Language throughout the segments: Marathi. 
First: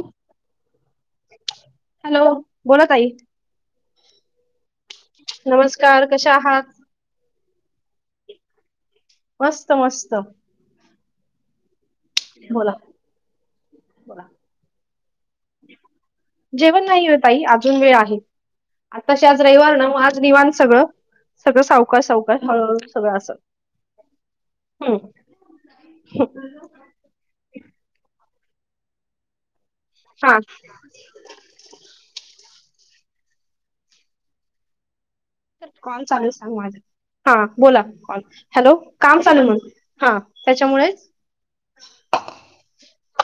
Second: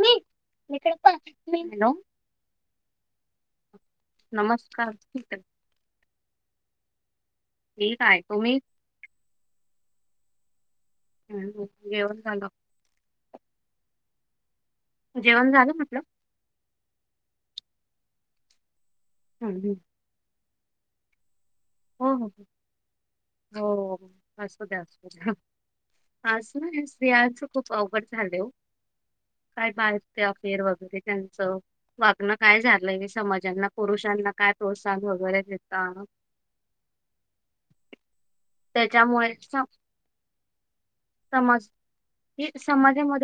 Hello hello. बोला ताई? नमस्कार ठीक आहे. चहा? ठीकय तुम्ही? मस्त मस्त. हम्. घेऊन झाल. बोला. जेवण झालं म्हटलं. जेवण नाही हो ताई अजून वेळ आहे. आताशी आज हम्म, रविवार ना मग आज निवांत. सगळं. सगळं सावकाश हो सावकाश हळूहळू सगळं असं हो असू द्या हम्म असू द्या आज आज-काल स्त्रियांचं खूप अवघड झाले हो. काय बाहेर ते हा अफेअर वगैरे त्यांचं वागण. काय झालंय हे समाजांना पुरुषांना काय प्रोत्साहन कॉल होत. [inaudible] चालू सांग हा बोला हॅलो काम त्याच्यामुळे चालू आहे त्याच्यामुळे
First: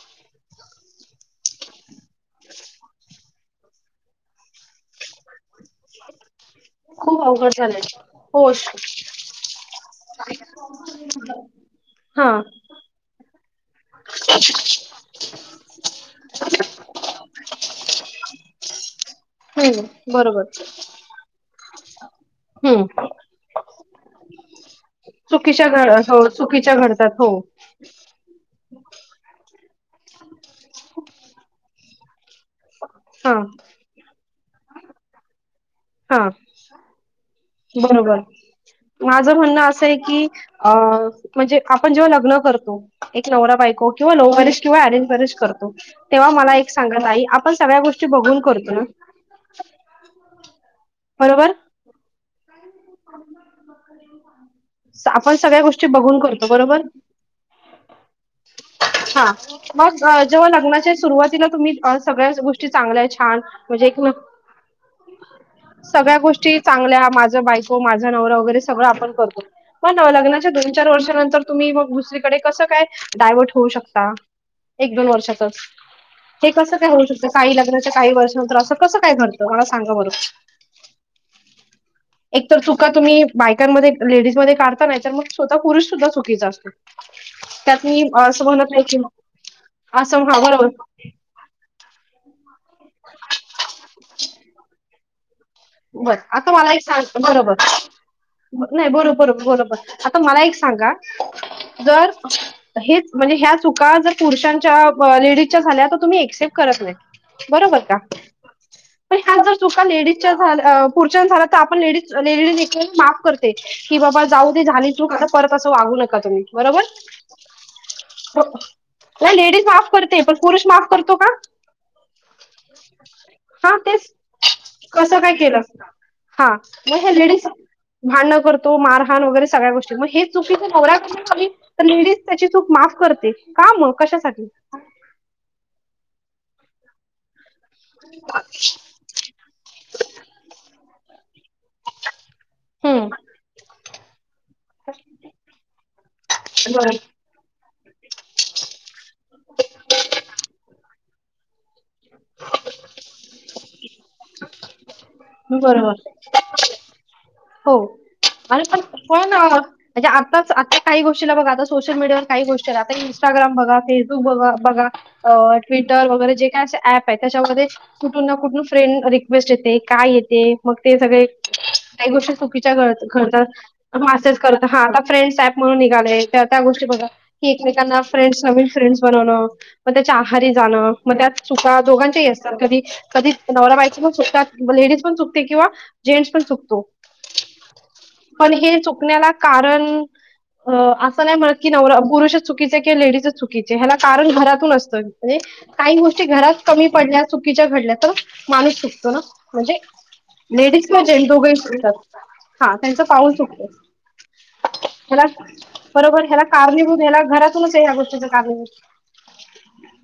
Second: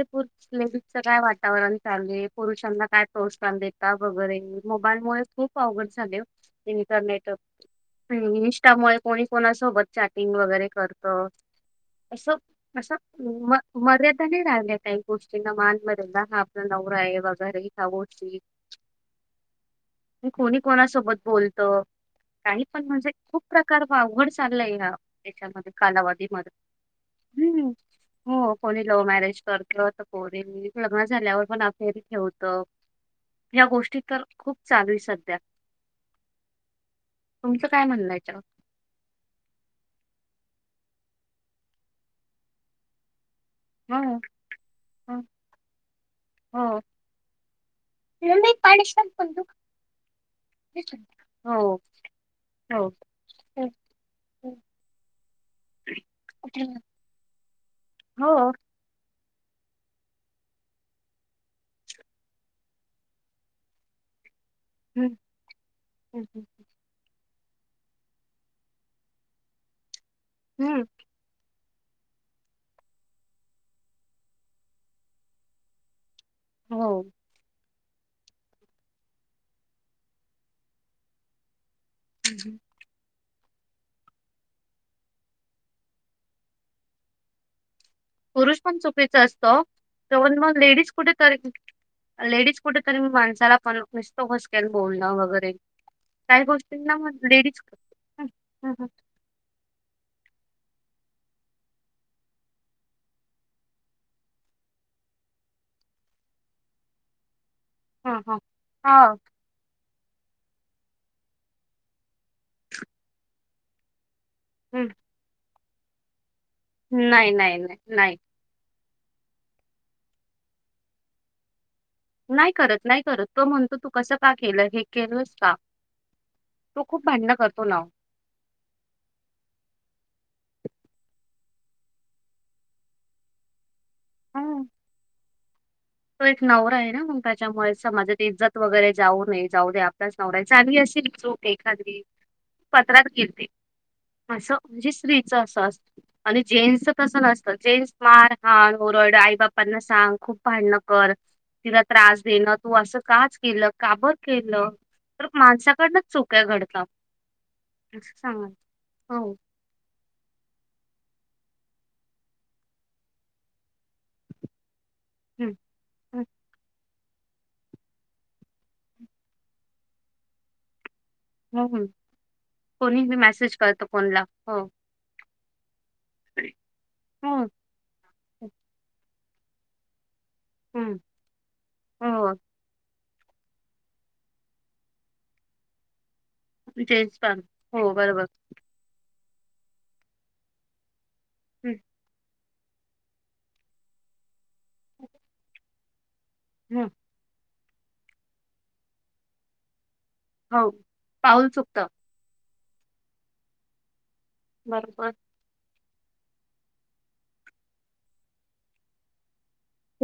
लेडीज काय वातावरण चालू पुरुषांना काय प्रोत्साहन देता वगैरे मोबाईलमुळे खूप अवघड झाले खूप इंटरनेट अवघड झालंय हो इन्स्टामुळे कोणी कोणासोबत चॅटिंग वगैरे करत हा असं असं म मर्यादा नाही राहिल्या काही गोष्टींना मान मर्यादा हा आपला नवरा आहे वगैरे गोष्टी हा बरोबर त पण हम्म म्हणजे खूप प्रकार प अवघड चाललय ह्या चुकीच्या त्याच्यामध्ये घड् हो कालावधीमध्ये चुकीच्या घडतात हो हम्म हो कोणी लव्ह मॅरेज करतो तर कोण लग्न झाल्यावर पण अखेरी [unintelligible] तर हा ह्या गोष्टी तर खूप चालूय सध्या हा तुमचं काय म्हणणं आहे बरोबर याच्यावर? माझं म्हणणं असं आहे की अ म्हणजे आपण जेव्हा लग्न करतो एक् नवरा बायको किंवा हो लव मॅरेज किंवा अरेंज हो मॅरेज करतो तेव्हा मला एक हो. सांगा ताई आपण सगळ्या गोष्टी बघून नाही, करतो ना पाडेशन पण तू. बरोबर? हो हो. हो. हं, आपण सगळ्या गोष्टी बघून करतो बरोबर? हो हा मग जेव्हा लग्नाच्या सुरुवातीला तुम्ही सगळ्याच गोष्टी चांगल्याय छान म्हणजे एक सगळ्या हं, हं. गोष्टी चांगल्या माझ्या जर बाई तो माझा नवरा वगैरे सगळं आपण करतो पण किंवा लग्नाच्या दोन हं, चार वर्षानंतर तुम्ही मग दुसरीकडे कसं काय डायवर्ट होऊ शकता एक दोन वर्षातच हे कसं काय हो. होऊ शकतं काही लग्न काही वर्षानंतर असं कसं काय घडतं मला सांगा बरं एक तर चुका तुम्ही बायकांमध्ये लेडीज मध्ये काढता नाही तर मग स्वतः पुरुष सुद्धा चुकीचा असतो. त्यात मी असं पुरुष म्हणत पण नाही की चुकीचा असतो असं हा तेवढचं मग बरोबर लेडीज कुठे तरी लेडीज कुठेेतरी मी माणसाला पण नसतो [unintelligible] बोलणं वगैरे बरं काही आता मला एक गोष्टींना सांग मग बरोबर लेडीज हं, हं, हं. नाही बरोर बरोबर आता मला एक सांगा जर हे म्हणजे ह्या चुका जर पुरुषांच्या लेडीजच्या झाल्या तर तुम्ही एक्सेप्ट करत नाही बरोबर का हां, हां. हां. पण ह्याच जर चुका लेडीजच्या झाल अ पुरुषांच्या झालं तर आपण लेडीज लेडी एकवेळेस माफ करते की बाबा जाऊदे हं. झाली चुक आता परत तसं वागू नका तुम्ही बरोबर नाही नाही नाही नाही हो लेडीज माफ करते पण पुरुष माफ करतो का? नाही करत नाही करत तो म्हणतो हा तू तेच असं का केलं हे कसं काय केलंस का? केलं हा तो मग खूप हे भांडणं लेडीज करतो ना भांडणं करतो मारहाण वगैरे सगळ्या गोष्टी मग हे चुकी नवऱ्याून तर लेडीज त्याची चूक माफ करते का मग कशासाठी ओ. तो एक नवरा आहे ना मग त्याच्यामुळे समाजात इज्जत वगैरे जाऊ नये जाऊ दे आपल्याच नव आहे चांगली अशी चूक एखादी पत्रात हम्म गेते असं म्हणजे स्त्रीचं असं असत आणि जेंट्सच बरोबर तसं नसतं जेंट्स मार हाण ओरड आई बापांना सांग खूप भांडणं होर तिला त्रास देणं तू असं काच केलं काबत ल तर बरोबर माणसाकडनं चोक्या घडतात हो असं सांगाल आणि पण हो. कोण म्हणजे आताच आता काही गोष्टी बघा आता सोशल मीडियावर काही गोष्टी आ इंस्टाग्राम बघ फेसबुक बघा बघा हं अ ट्विटर हं वगैरे जे काय अस ऍप त्याच्यामध्ये कुठून ना कुठून फ्रेंड रिक्वेस्ट येते काय येते मग ते सगळे हो हं. [inaudible] कोणी बी सापणून मेसेज करतं कोणला हो त्या गोष्टी बघा हो. की एकमेकां फ्रेड्स नवीन फ्रें्स बनव म आहारी जाणं हं मग त्यात चुका दोघांच्या हो असतात कधी कधीच नवराबाईचे पण चुकतात लेडीज पण चुकते किंवा जें्स पण सुकतो चाल हो बरो बर कारण हं नाही पुरुष चुकी किवा लेच चुकी ह कारण घरातून असत काही ग कमी हं पडल्या चु घडल्या तर माणूस चतो ना म्हणजे हो लेडीस म जेंट हो पाऊल गै चुकतं हा त्यांचं पाऊल चुकत. बरोबर [unintelligible] बरोबर ह्याला कारणीभूत ह्याला घरातूनच आहे ह्या गोष्टीचा कारणीभूत.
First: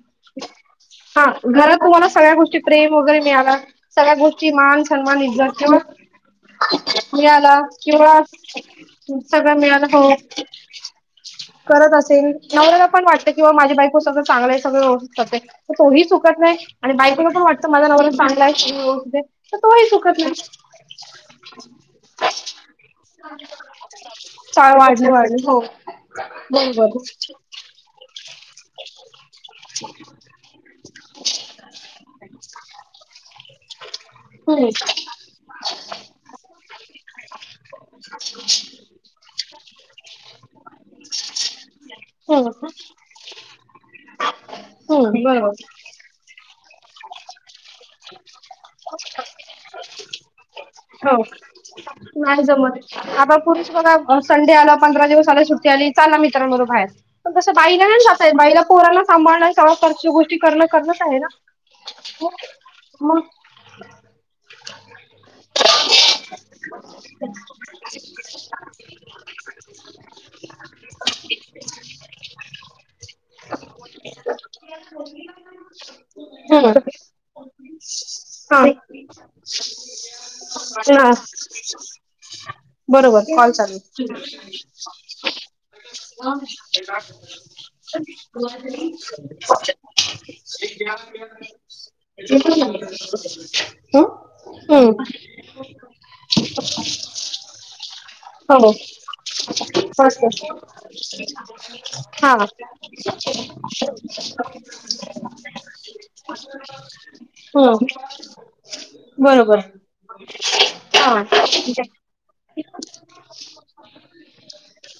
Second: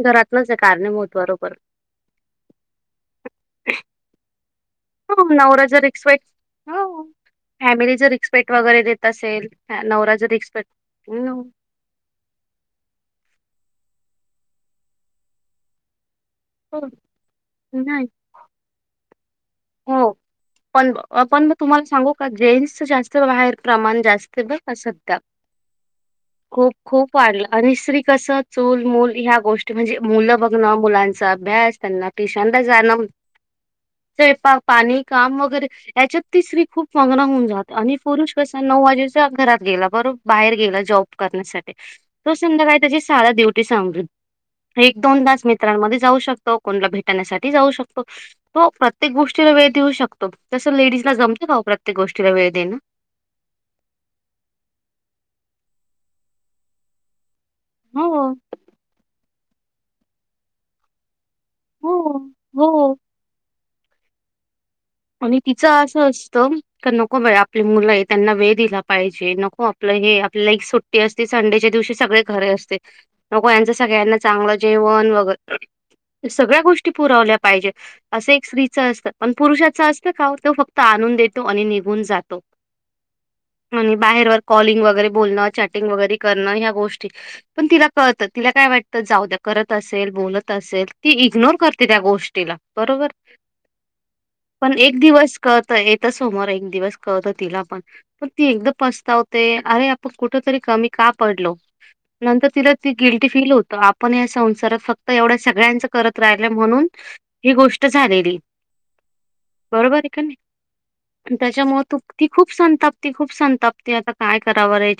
घरातलंच आहे कारणीभूत हा बरोबर घरात तुम्हाला सगळ्या गोष्टी प्रेम वगैरे मिळाला सगळ्या गोष्टी मान सन्मान हो इज्जत नवरा किंवा जर एक्सपेक्ट हो मिळाला फॅमिली जर किंवा रिस्पेक्ट वगैरे देत असेल सगळं अ, मिळाला हो नवरा जर रिस्पेक्ट नो. करत असेल नवऱ्याला पण वाटत की हो माझी बायको सगळं चांगल आहे सगळं तोही त नाही हो. आणि बायकोला पण वाटत माझ नाही नवरा चांगलाय. तर तोही हो चुकत पण अ, पण मग नाही. तुम्हाला सांगू का जेंन्स जास्त बाहेर प्रमाण जास्त बघ चाळ वाढली सध्या वाढली हो खूप बरोबर खूप वाढलं स्ञी कस चूल मूल ह्या गोष्टी म्हणजे मुलं बघणं मुलांचा अभ्यास त्यांना ट्युशनला जाणं. ते प हम्म पाणी काम वगैरे याच्यात स्त्री खूप मग्न होऊन जात आणि पुरुष कसा नऊ वाजेच्या घरात गेला बरो बाहेर गेला जॉब करण्यासाठी तो हम्म संध्याकाळी आहे त्याची सहाला ड्युटी सपंली एक हम्म दोन तास बरोबर मित्रांमध्ये जाऊ शकत तो कोणला भेटण्यासाठी जाऊ शकतो तो गोष्टीला वेळ देऊ शकतो तसं लेडीजला हो जमतं का ओ प्रत्येक गोष्टीला नाही वेळ देणं? जमत आता पुरुष बघा संडे आला पंधरा दिवस आला सुट्टी आली चला मित्रांबरोबर बाहेर. तसं बाईला नाही हो, जातय बाईला पोरांना सांभाळण संसारच्या गोष्टी करण करणच आहे ना. हो मग अ [unintelligible] आणि तिचं असं असत नको बाई आपली मुलं आहे त्यांना वेळ दिला पाहिजे नको आपलं हे आपल्याला एक सुट्टी असते संडेच्या दिवशी सगळे घरी असते नको यांचं सगळ्यांना चांगलं जेवण वगैरे सगळ्या हम्म गोष्टी पुरवल्या पाहिजेत असं एक स्त्रीच असत आणि पुरुषाच असतं का तो फक्त हा आणून देतो आणि निघून जातो बरोबर कॉल चालू आणि बाहेर कॉलींग वगैरे बोलन चॅटिंग वगैरे करून ह्या गोष्टी पण तीला कळतं तीला काय वाटतं जावू द्या करत असेल बोलत असेल ती इग्नोर करते त्या गोष्टीला हं? बरोबर. हं. पण हो. एक दिवस कळतं येत समोर एक दिवस कळतं तिला पण पण ती एकदिवस पचतावते अरे आपण मस्त. कुठं तरी कमी का पडलो हा. नंतर तिला ती गिल्टी फील होत आपण या संसारात फक्त एवढ्या सगळ्यांच कर झालेली हो बरोबर आहे का नाही त्याच्यामुळे तु ती खूप संतापती खूप संतापती आता काय करावरे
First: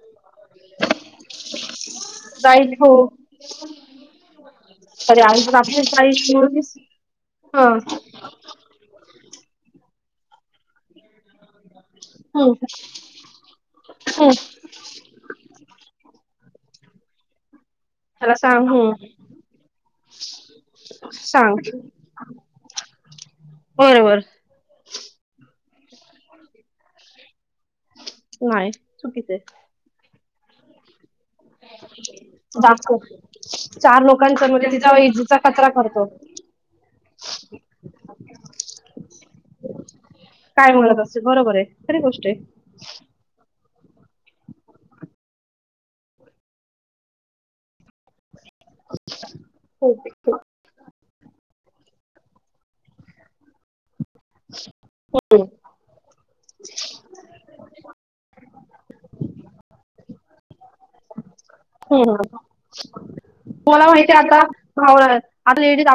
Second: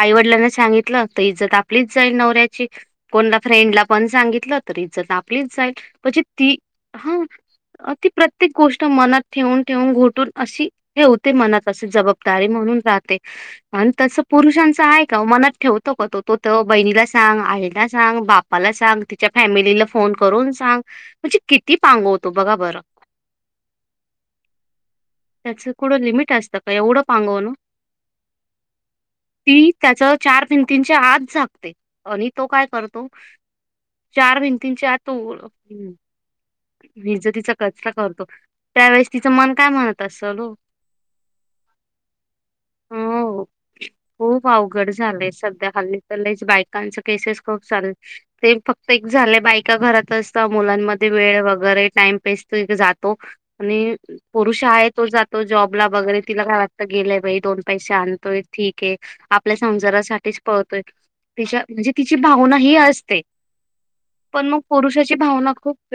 आईवडिलांने सांगितलं तर इज्जत आपलीच जाईल नवऱ्याची जाईल हो. कोणला फ्रेंडला पण सांगितलं तर इज्जत आपलीच जाईल ताई म्हणजे ती जेवलीस हा हो अ, ती प्रत्येक गोष्ट मनात ठेवून ठेवून घ अशी ठेवते मनात. जबाबदारी हं. म्हणून राहते आणि तस हं. पुरुषांच आहे का मनात ठेवतो का तो. तो त बहिणीला सांग आहे. जा सांग त्याला बापाला हं. सांग तिच्या फॅमिलीला फोन करून सांग म्हणजे किती पांगवतो बघा बरं होय होय. असं कुठं लिमिट असतं का एवढं पांगवन. नाही चुकीचय त्याचं चार भिंतीनच्या आत झाकते आणि तो काय करतो दाखवतो चार लोकांन समोर म्हणजे तिचा ईजिचा कचरा करतो. विजतिचा कचरा करतो. त्यावेेळेस तिचं मन काय म्हणत असेल हो काय म्हणत असते. बरोबर आहे. खरी गोष्ट आहे. हो खूप अवघड झालंय सग सध्या हल्ली तर लईच बायकांच केसेस खूप चाल ते फक्त एक झाल्या बायका हो. घरात असत मुलांमध्ये वेळ वगैरे टाइमपेस तो एक जातो आणि पुरुष आहे तो जातो जॉबला वगैरे तिला काय वाटत गेलाय बाई दोन पैसे आणतोय ठीक आहे आपल्या संजारासा टीच पळतोय. तिच्या म्हणजे तिची हं. भावना ही असते मला माहितीये आता पण मग पुरुषाची भावना आता लेडीज खूप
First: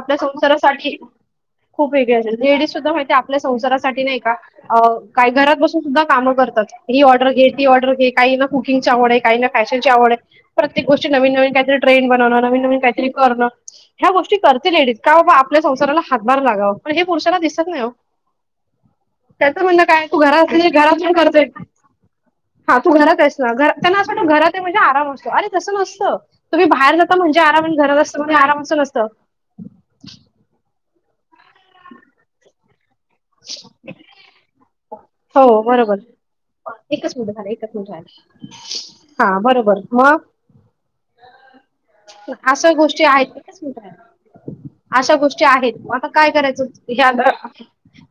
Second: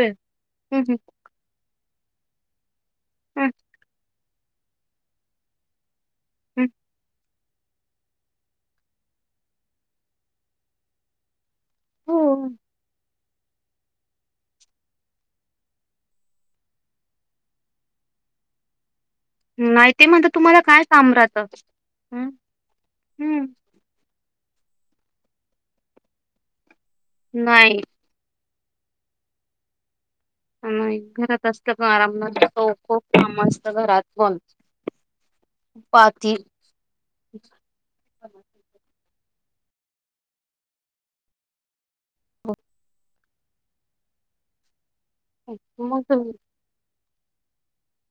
हं हं संसारासाठी खूप वेगळी असतात लेडी [unintelligible] ते आपल्या हं संसारासाठी नाही का अ काय घरात बसून सुद्धा कामं हं करतात ही ऑर्डर घे ती ऑर्डर घे काही ना कुकिंगची आवड आहे काही ना फॅशन ची आवड आहे. प्रत्येक गोष्टी नवीन नवीन ट्रेन हो बनव नवी नवीन काहीतरी करण ह्या गोष्टी करते लेडीज का बाबा आपल्या संसाराला हातभार लागावं पण हे पुरुषाना दिसत नाही हो. त्याच म्हणण नाही काय ते तू म्हणतात घरात तुम्हाला अस काय घरात काम प करतय राहतं हं हा तू घरात अस हं त्यांना असं ना घरात म्हणजे आराम असतो अरे तसं नसतं तुम्ही बा बाहेर जात म्हणज आराम नाही नसतं घर असत आराम समजत. घरात असत का आराम नसतो. खूप काम असतं घरात पण हो बरोबर पाती एकच मिनिट झाला एकच मिनिट रायला. हा बरोबर मग असं गोष्टी आहेत. अशा गोष्टी आहेत आता म मग आता काय करायचं? ह्या ग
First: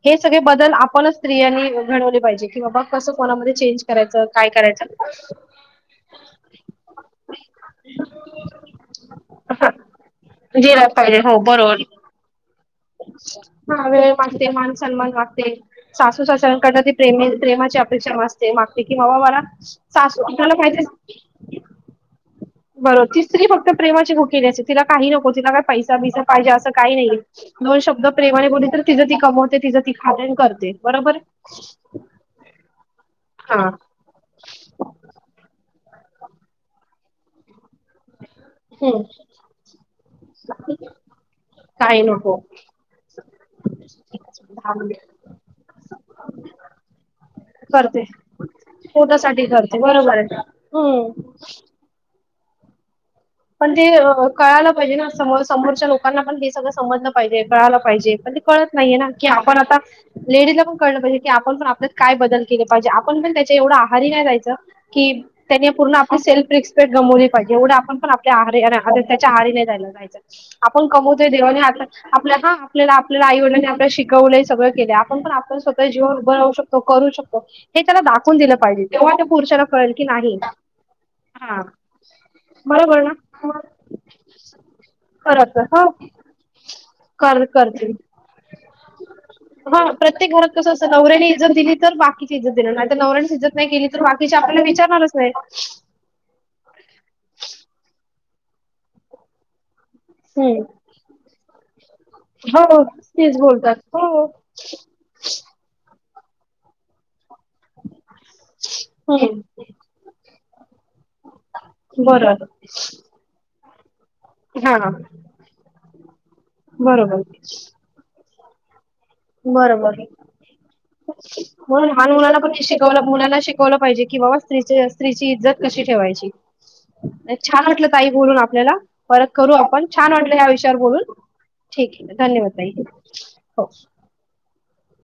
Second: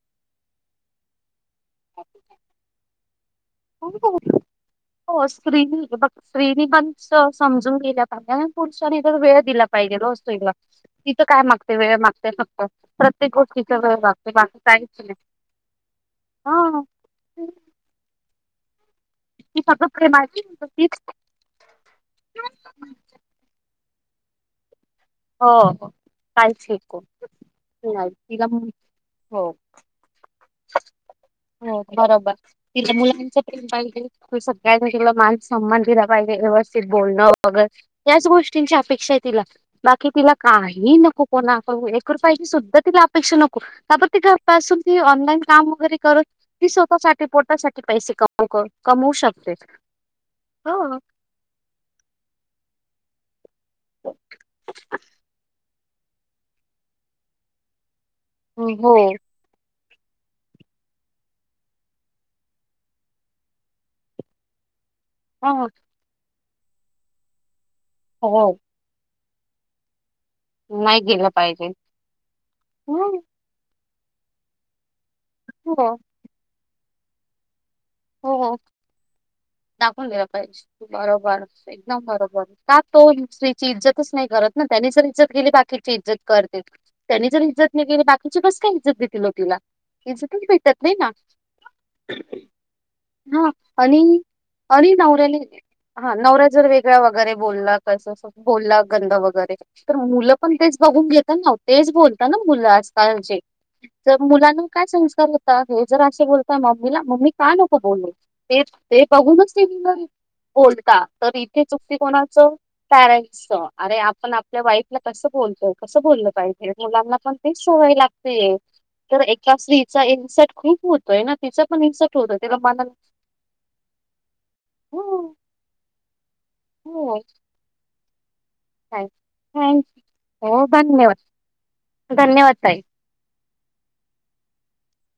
हे सगळे बदल आपणच स्त्रियांनी घडवले पाहिजे की बाबा कसं कोणामध्ये चेंज करायचं काय करायचं हो स्त्री बघ स्त्रीनी पण स समजून गेल्या पाहिजे आणि पुरुषांनी तर वेळ दिला पाहिजे ओ स्त्रीला गेला ती पाहिजे तर हो काय मागते? बरोबर वेळ मागते फक्त. प्रत्येक गोष्टीचा हा वेळ लागते मागते बाकी मान काहीच सन्मान नाही मागते, सासू सा कारण का हा ती प्रेमी प्रेमाची अपेक्षा बास ते मागते. कि बबा मला, ती फक्त सासू प्रेमाची तीच [unintelligible] बरोबर ती स्त्री [unintelligible] तिला काही नको हो तिला काय हो पैसा बिसा पाहिजे काय असं काही शिकू नाही, दोन शब्द नाही तिला प्रेमाने हो बोलली तर तिचं ती कमवते तिचं ती खाते अन कर हो बरोबर तिथ मुलांच हा प्रेम पाहिजे. [unintelligible] मंदिराला पाहिजे व्यवस्थित बोलणं वगैरे. त्याच गोष्टींची हम्म अपेक्षा आहे तिला. बाकी तिला काही नको. कोणाकडून. काही एक नको रुपयाची सुद्धा तिला अपेक्षा नको. दहा तिपासून ती. मिनिट काम वगैरे करत. ती स्वतःसाठी पोटासाठी करते पैसे क कमवू पोटासाठी शकते. करते बरोबर आहे हो. हम्म पण ते कळायला पाहिजे ना. सम समोरच्या लोक लोकाना पण ते सगळं समजलं पाहिजे. कळालं पाहिजे. पण ते कळत हो नाहीये ना. की आपण आता. लेडीजला पण कळलं पाहिजे. की आपण पण आपल्यात काय बदल केले पाहिजे. आपण पण त्याच्या एवढं आहारी नाही जायचं. कि त्यांनी हो पूर्ण आपली सेल्फ रिक्सपेट गवली पाहिजे एवढे आपण आपली. हो आहारी गेले ना. त्याच्या आहारी नाहीं जायचं. आपण नाही कमवतोय. गेलं देवानी पाहिजे आप आपल्या हा आपल्याला हो आपल्याला आई-वडलांनी आपल्या शिक शिकवलय सगळं केल्या. आपण पण आपल्या स्वतःच्या हो जीवावर उभ राहू शकोतो. करू शकतो. हे त्याला दाखवून दिलं हो पाहिजे, तेव्हा त्या पुरुषाला कळेल की, दाखवून दिला नाही पाहिजे बरोबर हा एकदम बरोबर का बरोबर तो ना. स्त्रीची इज्जतच नाही घरात ना, त्यांनी जर इज्जत केली खरंच हो बाकीची इज्जत करतील. त्यांनी जर कर इज्जत नाही करतील. केली, बाकीची कसं का इज्जत देतील ओ तिला. हा प्रत्येक इज्जतच घरात कसं भेटत असतं नाही ना. नवऱ्याने इज्जत दिली तर बाकीची इज्जत देणार नाही तर नवऱ्यानेच हा इज्जत नाही केली तर आणि बाकीचे आपल्याला आणि विचारणारच नाही. नवऱ्यानी, हा नवरा जर वेगळा वगैरे बोलला कस तसं बोलला गंध वगैरे तर मुलं पण तेच हम्म बघूक घेतात ना व, तेच बोलता ना मुलं हो तेच आजकालचेे, बोलतात तर हो मुलांना काय संस्कार होत आहे. जर असे बोलता मम्मीला मम्मी का नको बोलू. ते ते बघूनच हम्म ती मुलं बोलता, तर इथे चुकती बरं. कोणाचं पॅरेंट्सच. अरे आप पण आपल्या हा वाईफला कसं बोलतोय कसं बोललं पाहिजे मुलांना बरोबर पण ते सोयवी लागत ते तर एका बरोबर. स्त्रीचा इन्सर्ट खूप होतोय ना तिचा पण इन्सर्ट होतोय मुलाला पण तिला हे मनाला शिकवलं मुलाला शिकवलं पाहिजे की बाबा स्त्री हो स्त्रीची इज्जत कशी ठेवायची. हो नाही छान म्हटलं. काही बोलू न. आपल्याला थँक परत करू आपण छान वाटलं, या हो विषयावर बोलून, धन्यवाद ठीक आहे धन्यवाद ताई. हो [unintelligible]